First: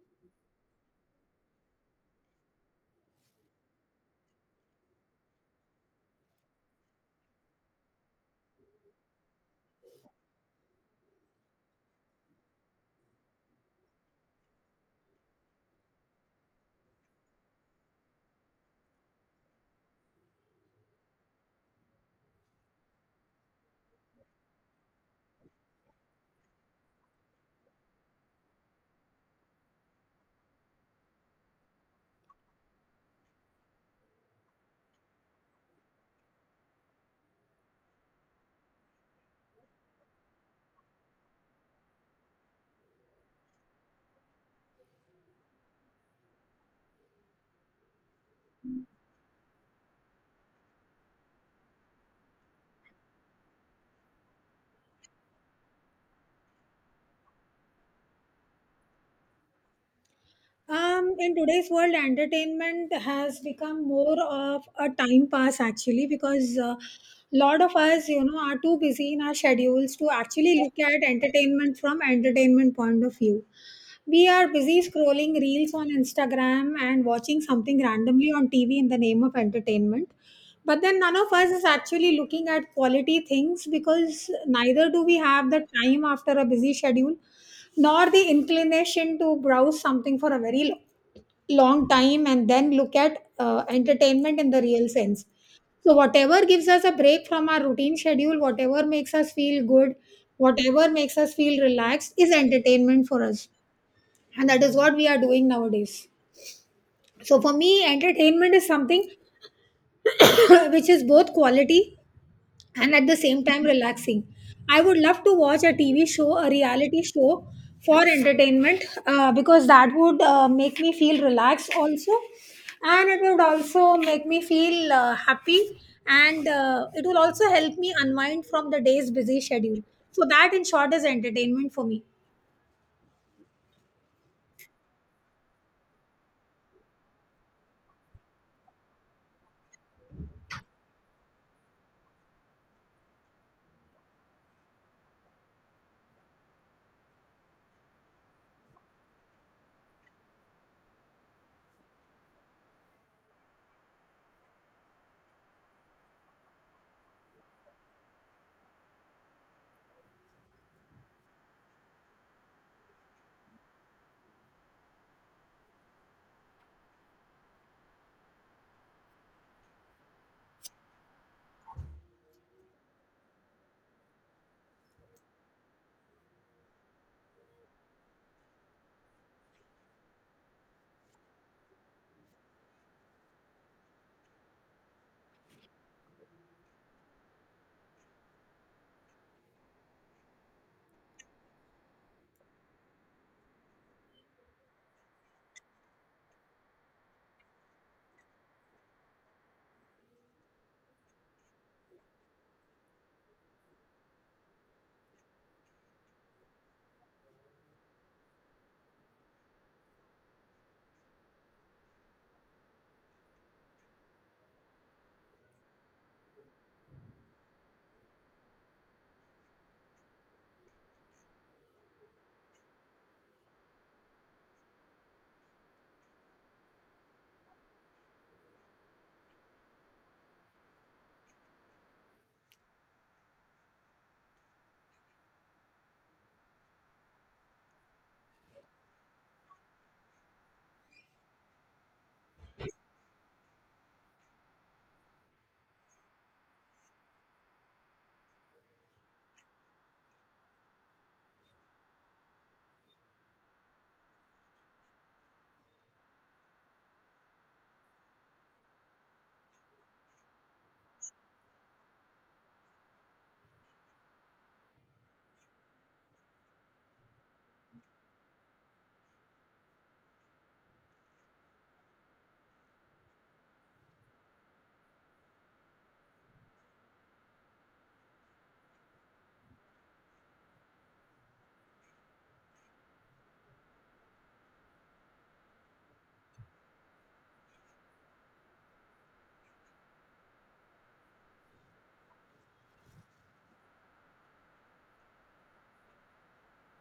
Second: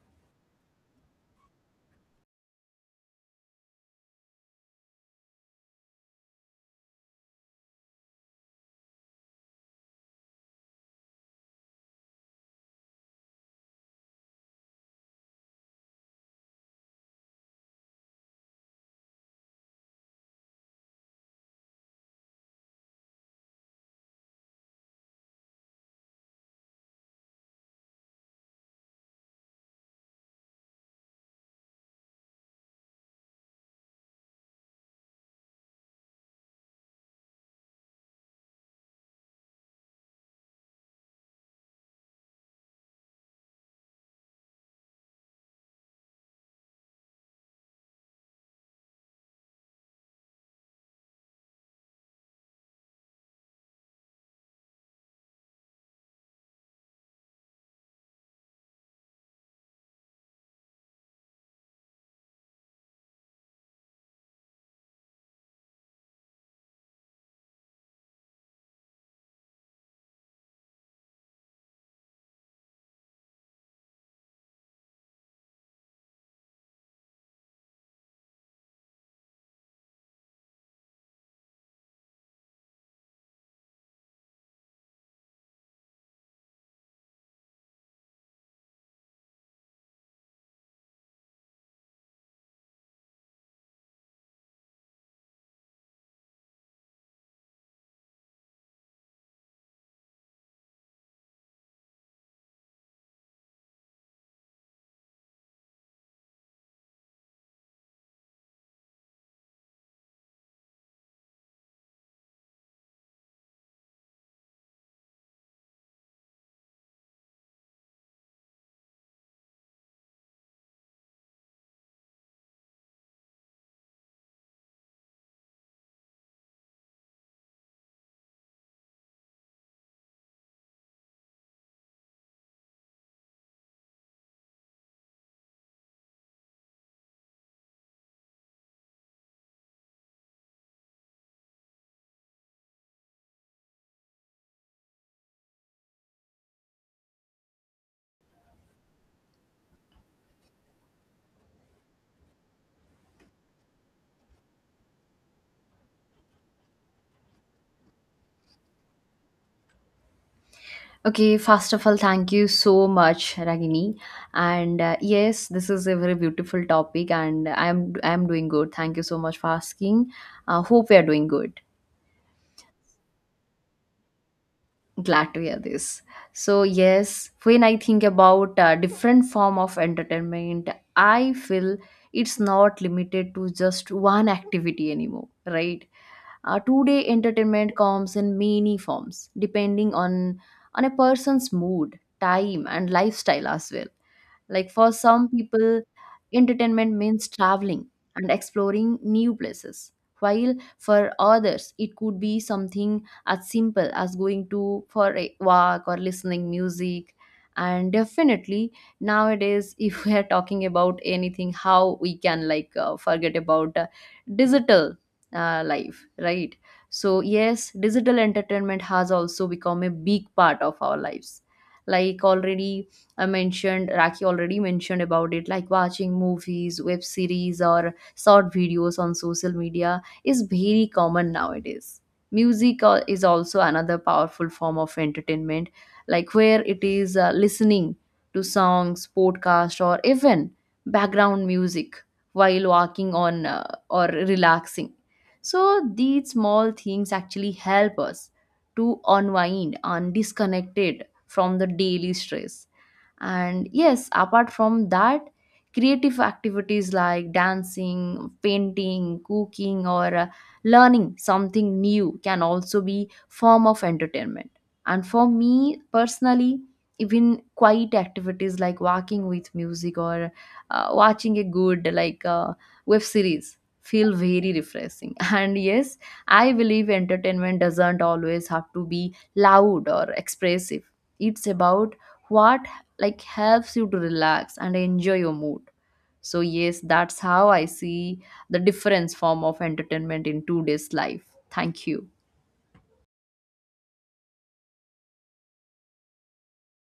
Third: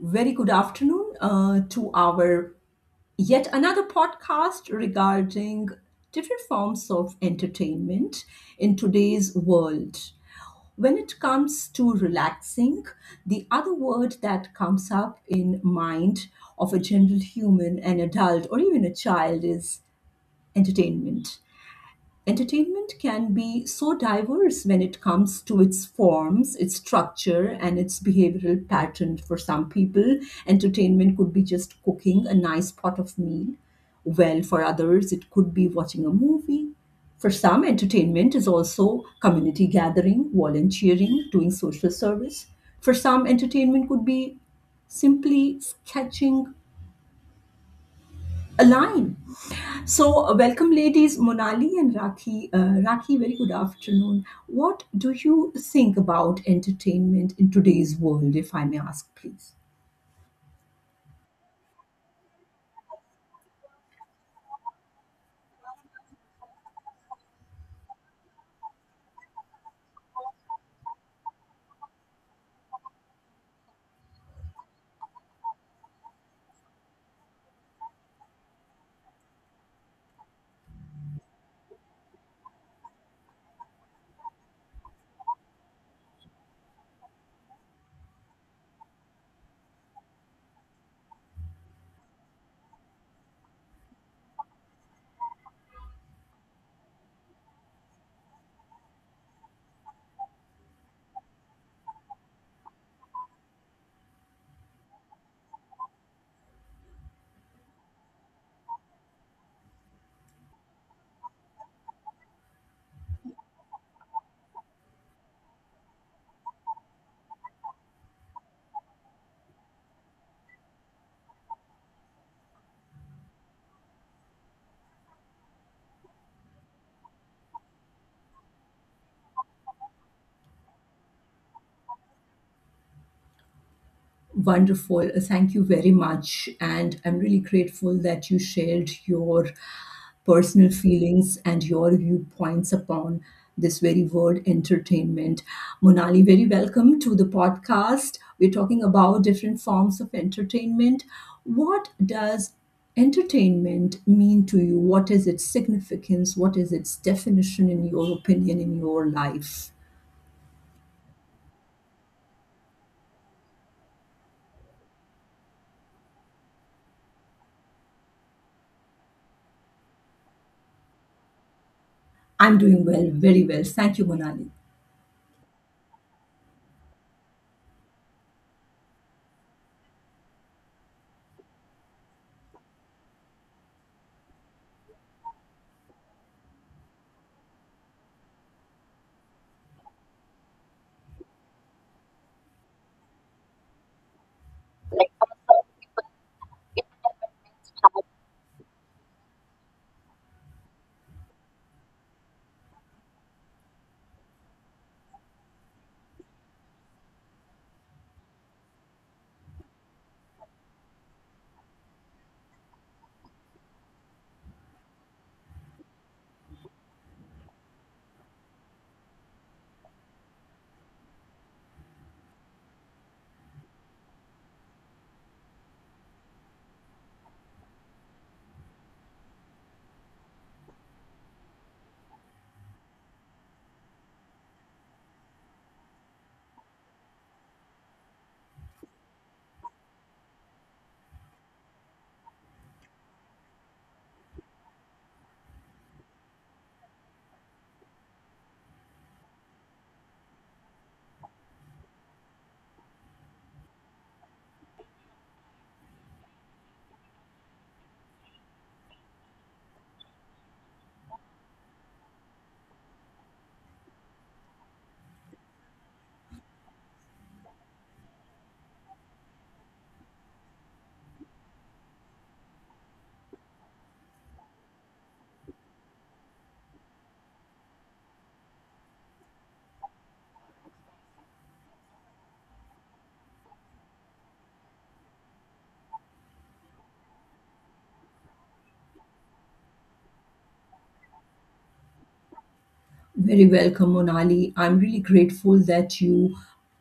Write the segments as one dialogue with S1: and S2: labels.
S1: Very good afternoon to our yet another podcast regarding different forms of entertainment in today's world. When it comes to relaxing, the other word that comes up in mind of a general human, an adult, or even a child is entertainment. Entertainment can be so diverse when it comes to its forms, its structure, and its behavioral pattern. For some people, entertainment could be just cooking a nice pot of meal. Well, for others, it could be watching a movie. For some, entertainment is also community gathering, volunteering, doing social service. For some, entertainment could be simply sketching a line so, welcome, ladies, Monali and Rakhi. Rakhi, very good afternoon. What do you think about entertainment in today's world, if I may ask, please?
S2: In today's world, entertainment has become more of a time pass actually because a lot of us, are too busy in our schedules to actually look at entertainment from entertainment point of view. We are busy scrolling reels on Instagram and watching something randomly on TV in the name of entertainment. But then none of us is actually looking at quality things because neither do we have the time after a busy schedule nor the inclination to browse something for a very long time and then look at entertainment in the real sense. So, whatever gives us a break from our routine schedule, whatever makes us feel good, whatever makes us feel relaxed is entertainment for us. And that is what we are doing nowadays. So, for me, entertainment is something which is both quality and at the same time relaxing. I would love to watch a TV show, a reality show for entertainment because that would make me feel relaxed also, and it would also make me feel happy, and it will also help me unwind from the day's busy schedule. So, that in short is entertainment for me.
S1: Wonderful. Thank you very much. And I'm really grateful that you shared your personal feelings and your viewpoints upon this very word entertainment. Monali, very welcome to the podcast. We're talking about different forms of entertainment. What does entertainment mean to you? What is its significance? What is its definition in your opinion in your life?
S3: Okay, first of all, thank you so much, Ragini. And Yes, this is a very beautiful topic, and I'm doing good. Thank you so much for asking. Hope you are doing good.
S1: I'm doing well, very well. Thank you, Monali.
S3: Glad to hear this. So yes, when I think about different form of entertainment, I feel it's not limited to just one activity anymore, right? Today, entertainment comes in many forms, depending on a person's mood, time, and lifestyle as well. Like for some people, entertainment means traveling and exploring new places, while for others, it could be something as simple as going to for a walk or listening music. And definitely nowadays, if we are talking about anything, how we can like forget about digital life, right? So yes, digital entertainment has also become a big part of our lives. Like already I mentioned, Raki already mentioned about it, like watching movies, web series, or short videos on social media is very common nowadays. Music is also another powerful form of entertainment, like where it is listening to songs, podcast, or even background music while walking on or relaxing. So these small things actually help us to unwind and disconnected from the daily stress. And yes, apart from that, creative activities like dancing, painting, cooking, or learning something new can also be form of entertainment. And for me personally, even quiet activities like walking with music or watching a good web series feel very refreshing, and yes, I believe entertainment doesn't always have to be loud or expressive. It's about what like helps you to relax and enjoy your mood. So yes, that's how I see the difference form of entertainment in today's life. Thank you.
S1: Very welcome, Monali. I'm really grateful that you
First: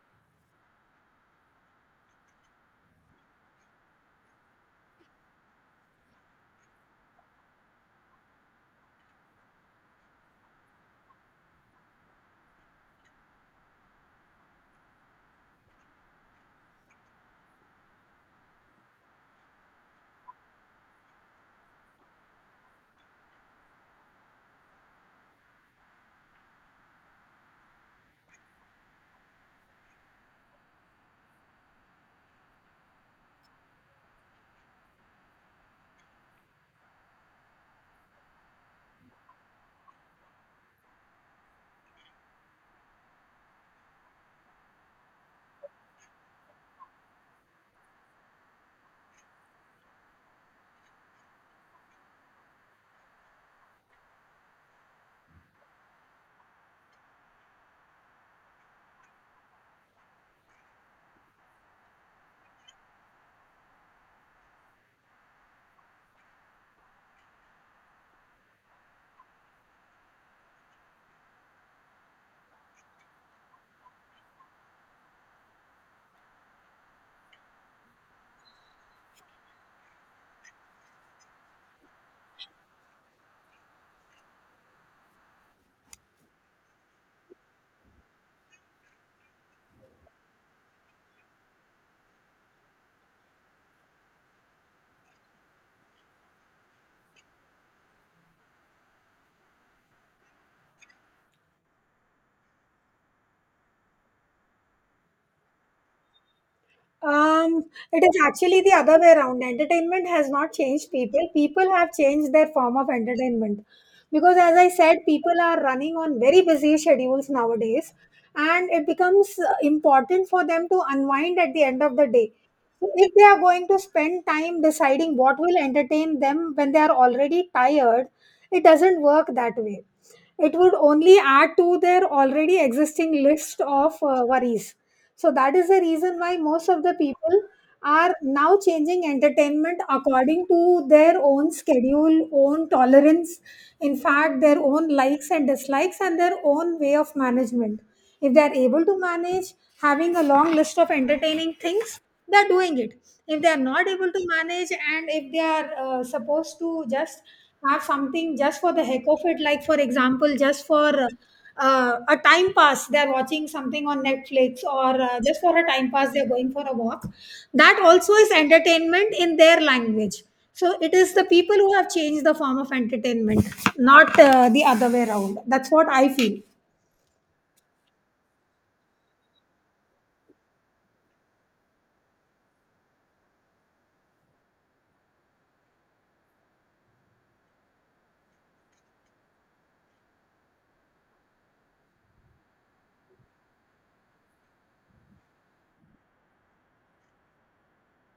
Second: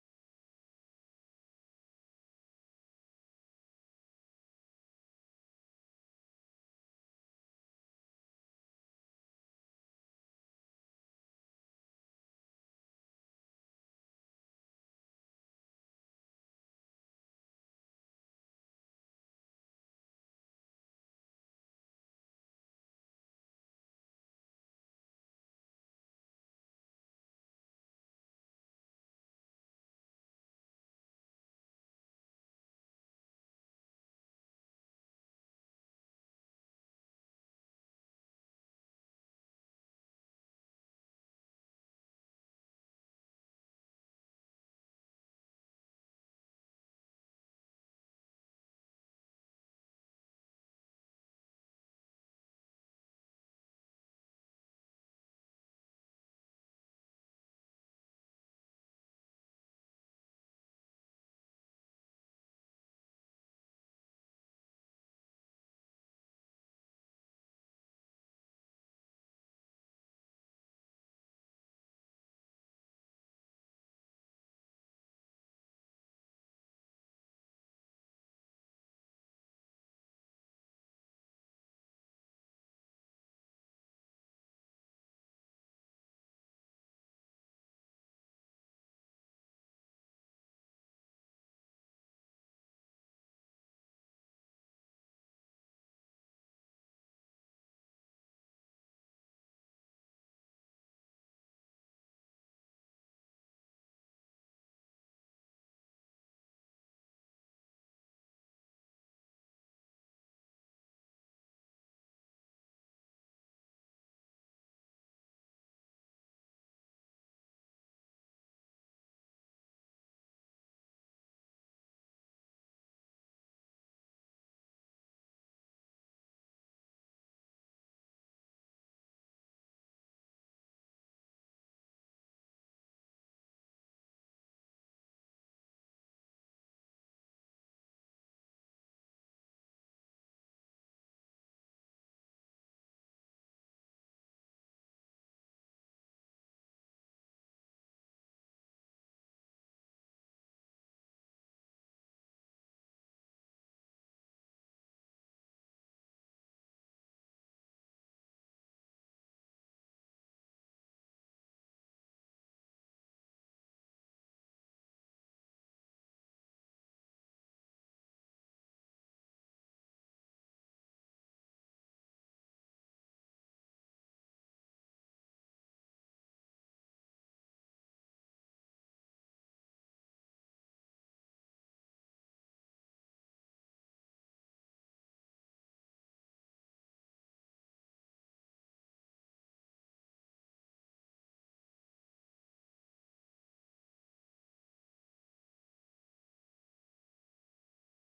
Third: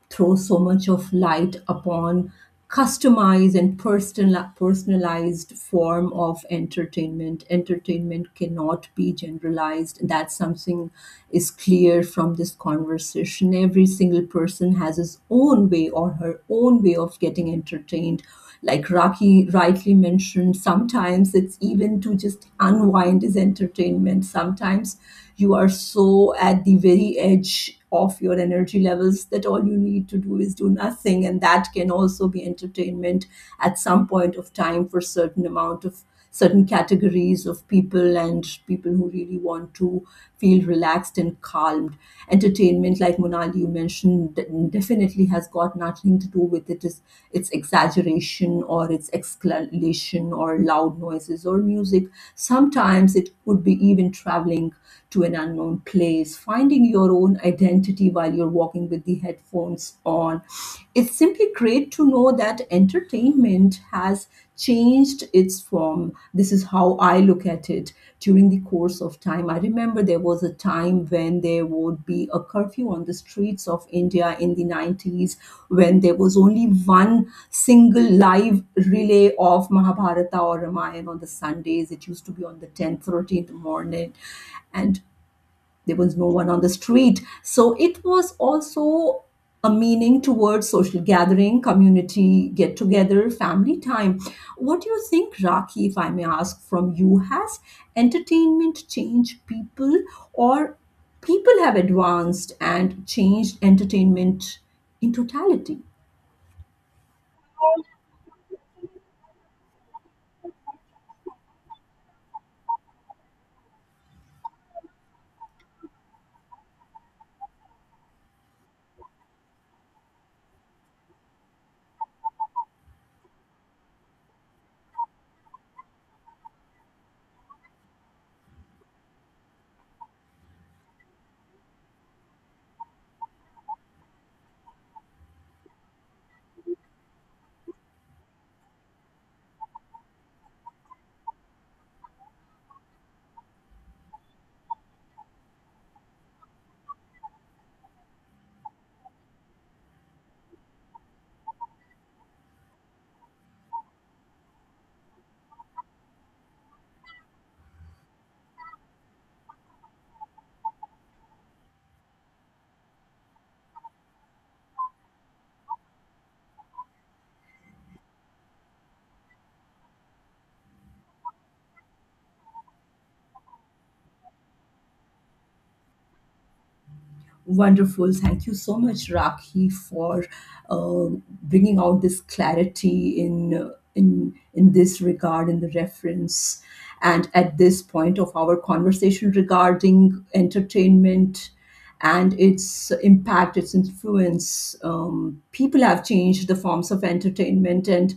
S1: throw so much of light upon customized and personal, personalized form of entertainment. Entertainment cannot be generalized. That's something is clear from this conversation. Every single person has his own way or her own way of getting entertained, like Rocky rightly mentioned, sometimes it's even to just unwind is entertainment. Sometimes you are so at the very edge of your energy levels that all you need to do is do nothing. And that can also be entertainment at some point of time for certain amount of certain categories of people and people who really want to feel relaxed and calmed. Entertainment, like Monali, you mentioned, definitely has got nothing to do with it is its exaggeration or its exclamation or loud noises or music. Sometimes it could be even traveling to an unknown place, finding your own identity while you're walking with the headphones on. It's simply great to know that entertainment has changed its form. This is how I look at it during the course of time. I remember there was a time when there would be a curfew on the streets of India in the 90s, when there was only one single live relay of Mahabharata or Ramayana on the Sundays. It used to be on the 10th, 13th morning, and there was no one on the street. So it was also a meaning towards social gathering, community get together, family time. What do you think, Raki, if I may ask from you, has entertainment changed people or people have advanced and changed entertainment in totality?
S2: Um, it is actually the other way around. Entertainment has not changed people. People have changed their form of entertainment. Because, as I said, people are running on very busy schedules nowadays, and it becomes important for them to unwind at the end of the day. So, if they are going to spend time deciding what will entertain them when they are already tired, it doesn't work that way. It would only add to their already existing list of worries. So, that is the reason why most of the people are now changing entertainment according to their own schedule, own tolerance, in fact, their own likes and dislikes, and their own way of management. If they are able to manage having a long list of entertaining things, they're doing it. If they are not able to manage and if they are supposed to just have something just for the heck of it, like for example just for a time pass, they're watching something on Netflix, or just for a time pass they're going for a walk, that also is entertainment in their language. So it is the people who have changed the form of entertainment, not the other way around. That's what I feel.
S1: Wonderful. Thank you so much, Rakhi, for uh, bringing out this clarity in in this regard, in the reference, and at this point of our conversation regarding entertainment and its impact, its influence. People have changed the forms of entertainment and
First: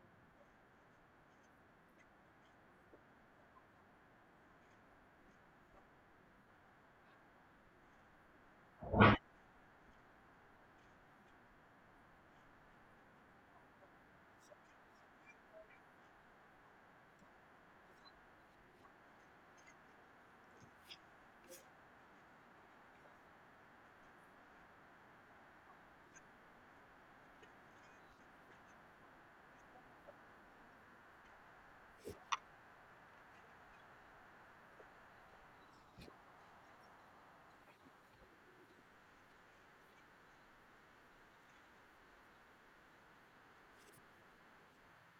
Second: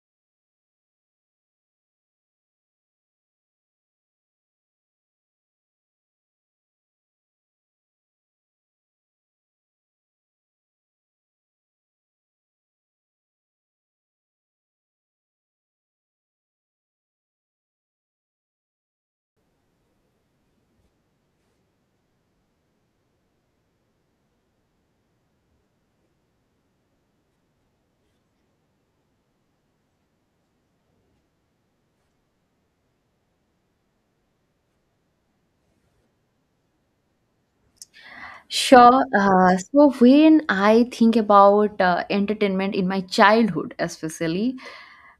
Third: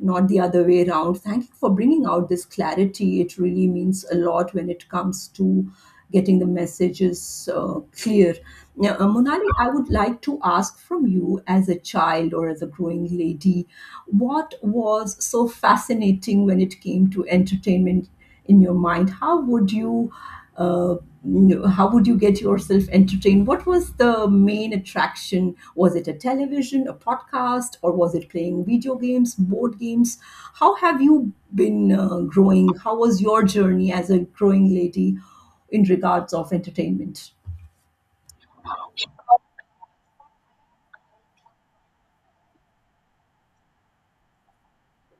S1: not the other way around. Thank you for bringing out this clarity. It really means a lot when it comes to getting the messages clear. Now, Monali, I would like to ask from you as a child or as a growing lady, what was so fascinating when it came to entertainment? In your mind, how would you uh, how would you get yourself entertained? What was the main attraction? Was it a television, a podcast, or was it playing video games, board games? How have you been growing? How was your journey as a growing lady in regards of entertainment?
S3: Sure. So when I think about entertainment in my childhood, especially,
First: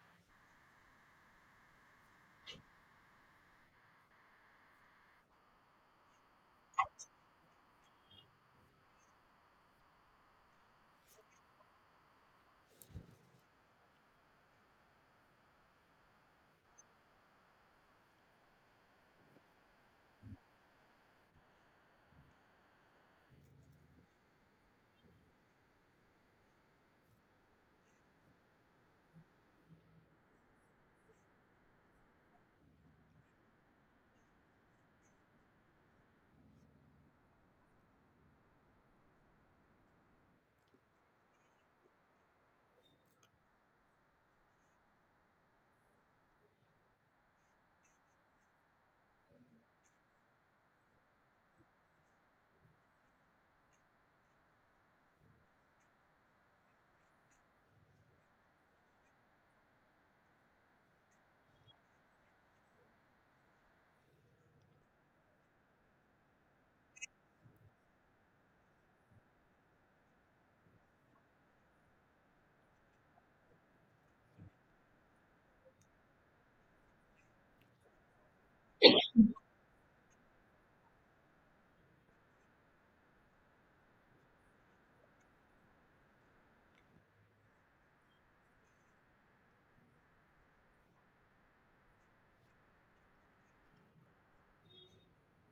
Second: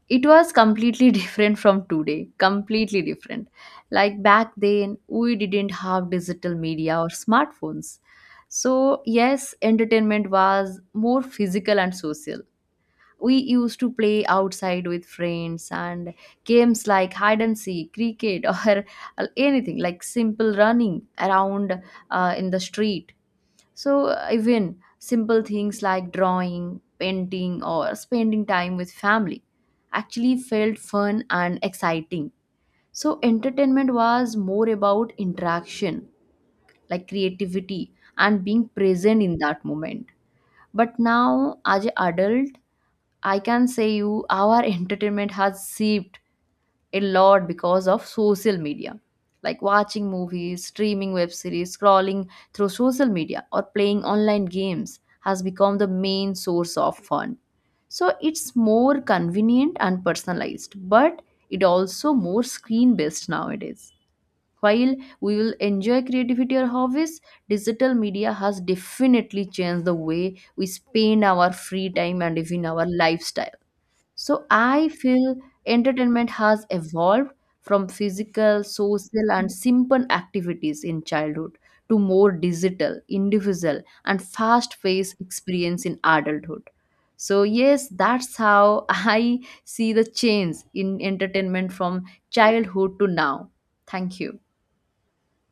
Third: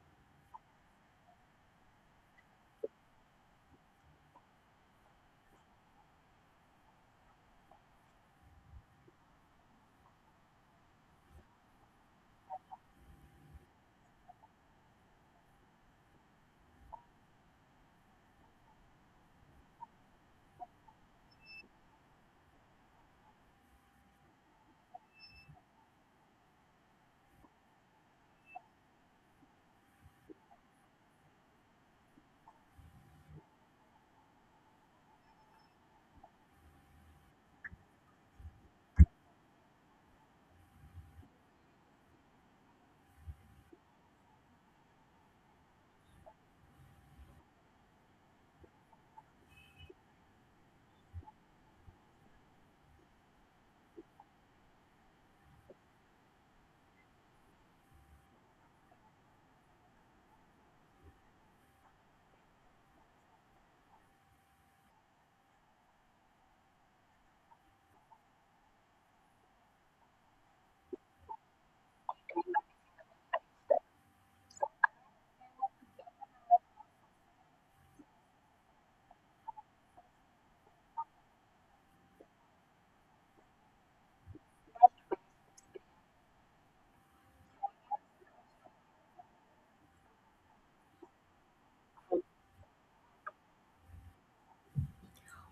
S3: it was completely different from today. Completely different. Like back then, we didn't have digital media or smartphones. So, yes, entertainment was more physical and social. We used to play outside with friends and games like hide and seek, cricket, or anything like simple running around in the street. So, even simple things like drawing, painting, or spending time with family actually felt fun and exciting. So, entertainment was more about interaction, like creativity, and being present in that moment. But now, as an adult, I can say you our entertainment has seeped a lot because of social media. Like watching movies, streaming web series, scrolling through social media, or playing online games has become the main source of fun. So it's more convenient and personalized, but it also more screen based nowadays. While we will enjoy creativity or hobbies, digital media has definitely changed the way we spend our free time and even our lifestyle. So I feel entertainment has evolved from physical, social, and simple activities in childhood to more digital, individual, and fast paced experience in adulthood. So, yes, that's how I see the change in entertainment from childhood to now. Thank you.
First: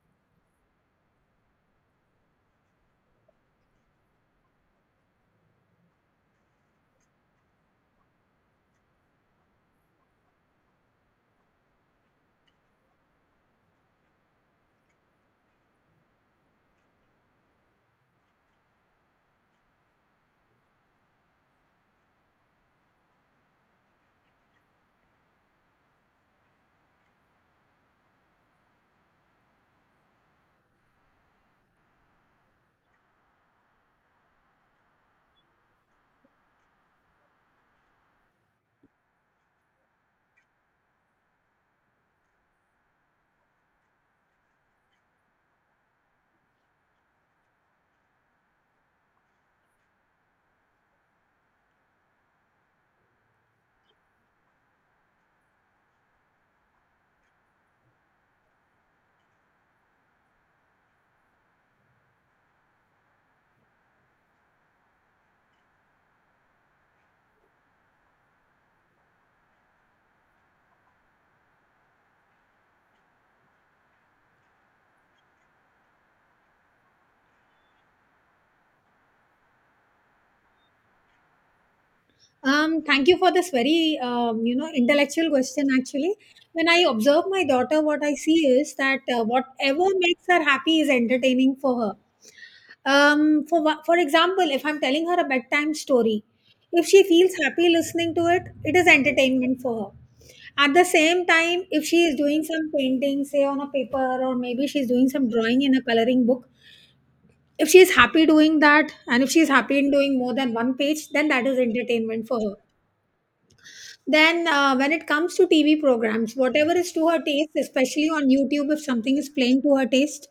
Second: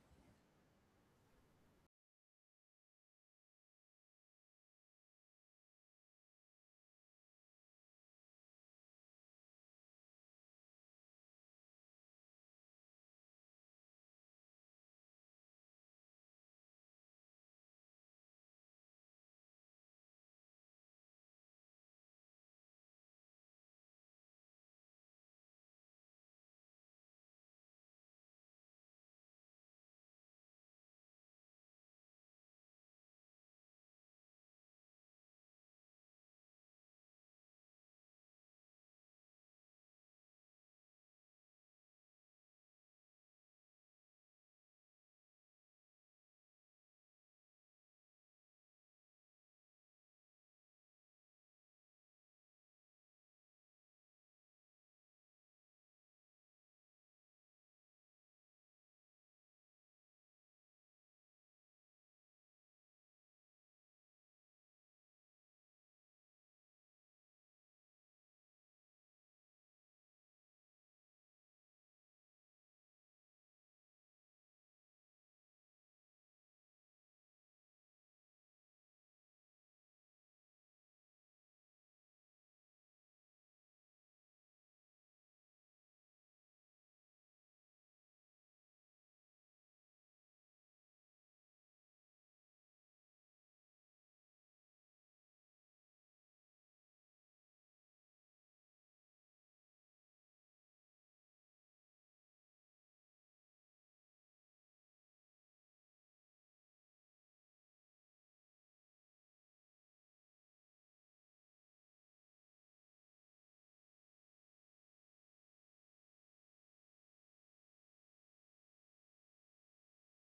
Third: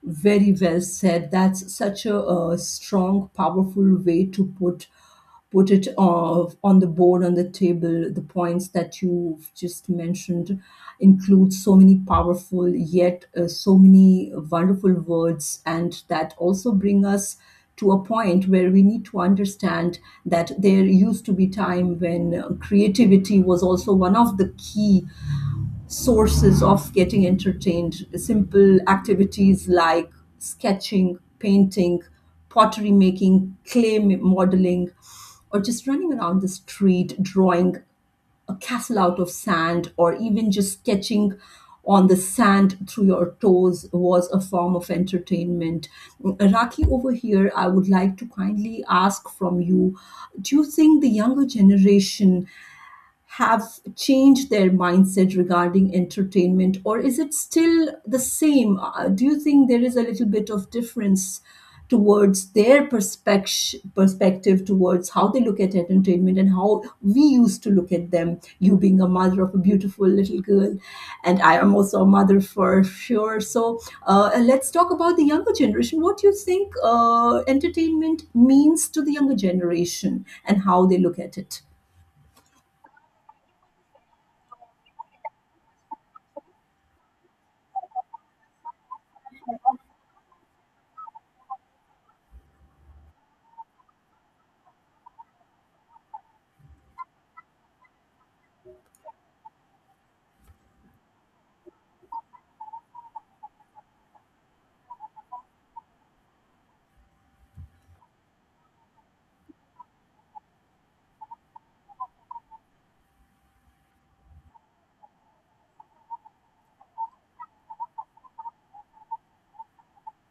S1: Very well said. That's such a, strong, powerful way to put it on the board, on the table. The points that you've just mentioned include so many powerful, yet so many wonderful words, and that also bring us to a point where we need to understand that there used to be time when creativity was also one of the key sources of getting entertained. Simple activities like sketching, painting, pottery making, clay modeling, or just running around the street drawing a castle out of sand, or even just sketching on the sand through your toes was a form of entertainment. Raki, over here, I would like to kindly ask from you, do you think the younger generation have changed their mindset regarding entertainment, or is it still the same? Do you think there is a little bit of difference towards their perspective towards how they look at entertainment and how we used to look at them? You being a mother of a beautiful little girl, and I am also a mother for sure. So let's talk about the younger generation. What do you think entertainment means to the younger generation and how they look at it?
S2: Thank you for this very, intellectual question. Actually, when I observe my daughter, what I see is that whatever makes her happy is entertaining for her. For for example, if I'm telling her a bedtime story, if she feels happy listening to it, it is entertainment for her. At the same time, if she is doing some painting, say on a paper, or maybe she's doing some drawing in a coloring book, if she is happy doing that, and if she is happy in doing more than one page, then that is entertainment for her. Then, when it comes to TV programs, whatever is to her taste, especially on YouTube, if something is playing to her taste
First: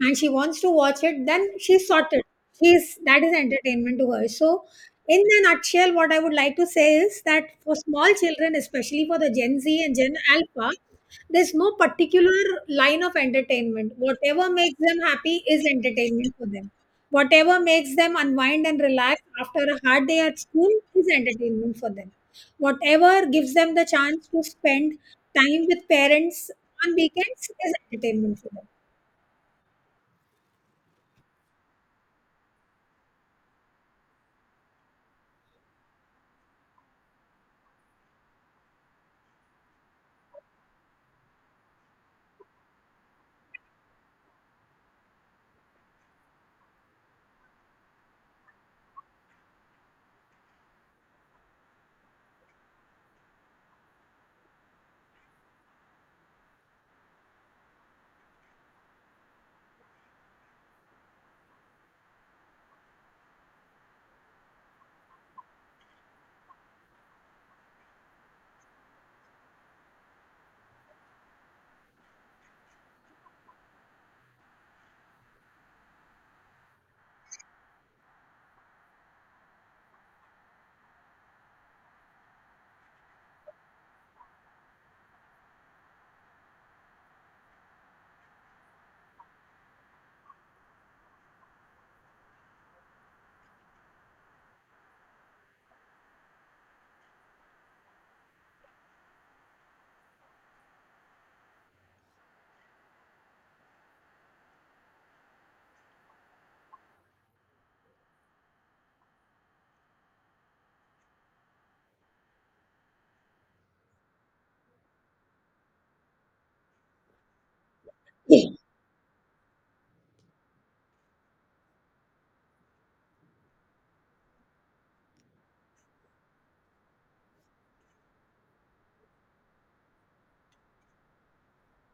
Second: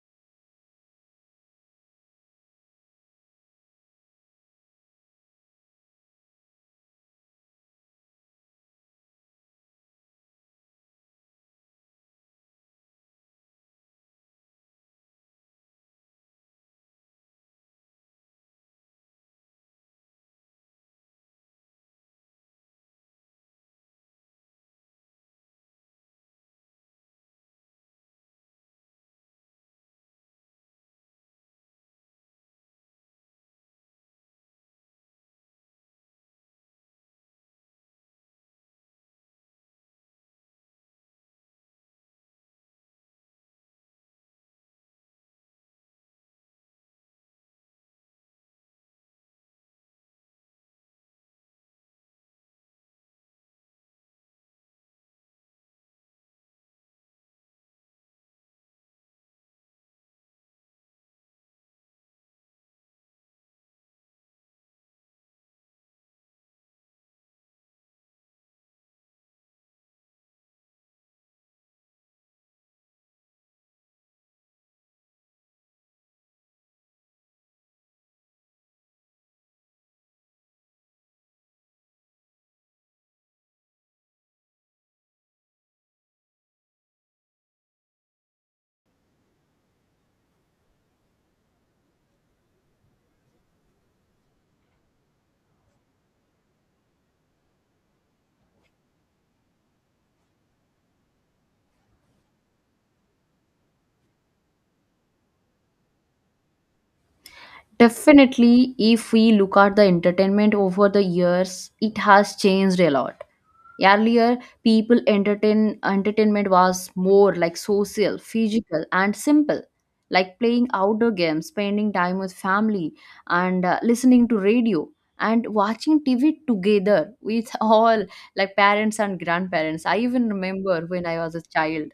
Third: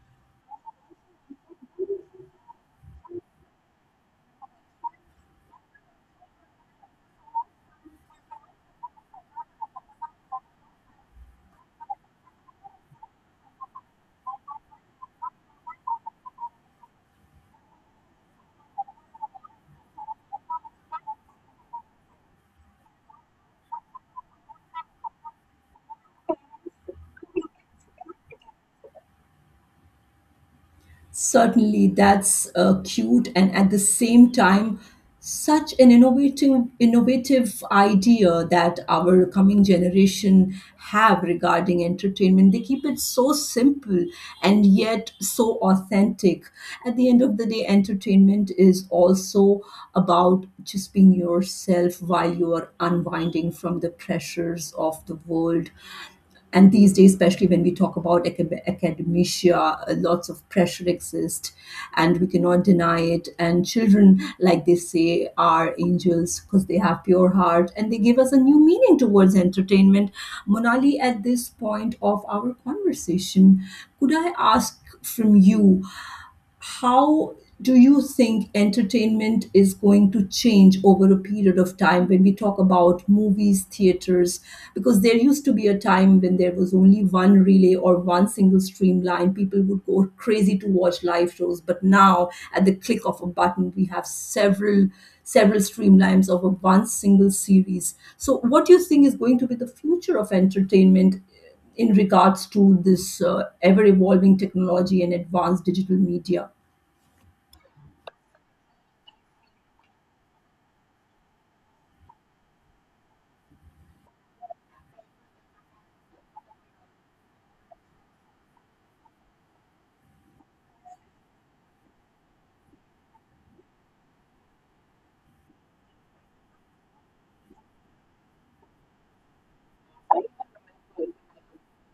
S2: and she wants to watch it, then she's sorted. She's That is entertainment to her. So, in a nutshell, what I would like to say is that for small children, especially for the Gen Z and Gen Alpha, there's no particular line of entertainment. Whatever makes them happy is entertainment for them. Whatever makes them unwind and relax after a hard day at school is entertainment for them. Whatever gives them the chance to spend time with parents on weekends is entertainment for them.
S1: Certainly, that's cute and at the same time, such an innovative idea that our coming generation have regarding entertainment. They keep it so simple and yet so authentic. At the end of the day, entertainment is also about just being yourself while you are unwinding from the pressures of the world. And these days, especially when we talk about academia, lots of pressure exists, and we cannot deny it. And children, like they say, are angels because they have pure heart, and they give us a new meaning towards entertainment. Monali, at this point of our conversation, could I ask from you, how do you think entertainment is going to change over a period of time when we talk about movies, theaters? Because there used to be a time when there was only one relay or one single streamline. People would go crazy to watch live shows, but now at the click of a button, we have several streamlines of a one single series. So, what do you think is going to be the future of entertainment in regards to this ever evolving technology and advanced digital media?
S3: Definitely, if we look at the entertainment over the years, it has changed a lot. Earlier, people entertain entertainment was more like social,
S2: Yeah.
S3: physical, and simple, like playing outdoor games, spending time with family, and listening to radio and watching TV together with all like parents and grandparents. I even remember when I was a child.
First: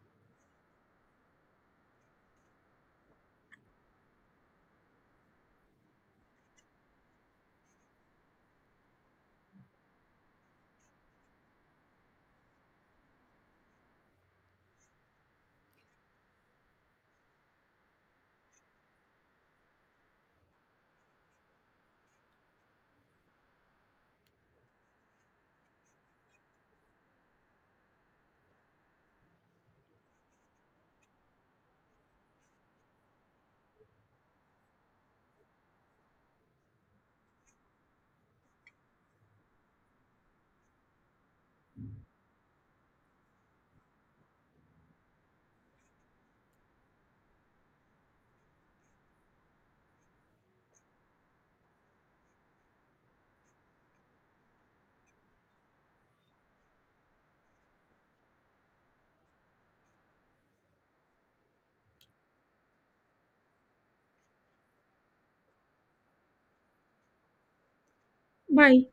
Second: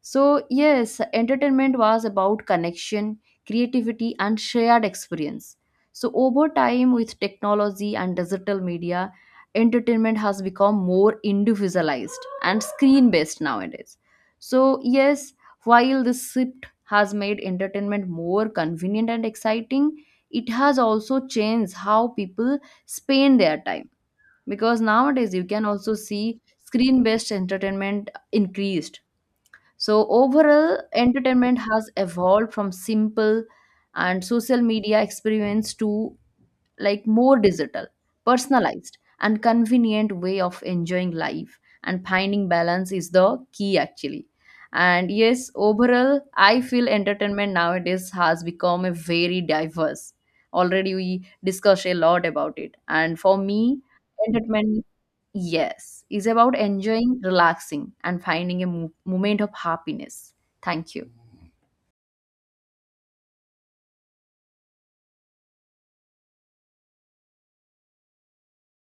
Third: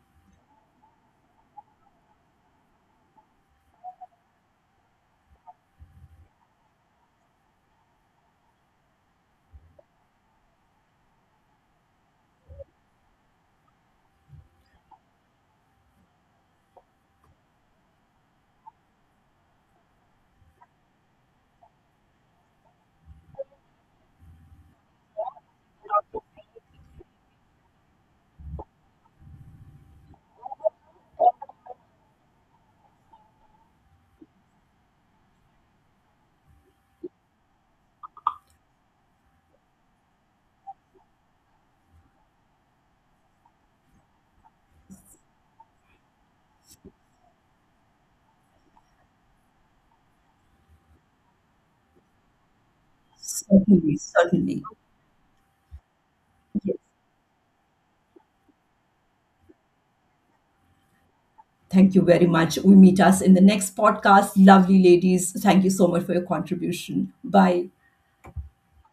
S3: So, yes, entertainment was about connection, creativity, and shared experience. So, over time, with technology and digital media, entertainment has become more individualized and screen based nowadays. So, yes, while this shift has made entertainment more convenient and exciting, it has also changed how people spend their time, because nowadays you can also see screen based entertainment increased. So overall, entertainment has evolved from simple and social media experience to like more digital, personalized, and convenient way of enjoying life. And finding balance is the key actually. And yes, overall, I feel entertainment nowadays has become a very diverse. Already we discussed a lot about it. And for me,
S1: Certainly, certainly.
S3: entertainment, yes, is about
S1: Yes.
S3: enjoying, relaxing, and finding a moment of happiness. Thank you.
S1: Thank you very much. We meet us in the next podcast. Lovely ladies, thank you so much for your contribution. Bye.
S2: Bye.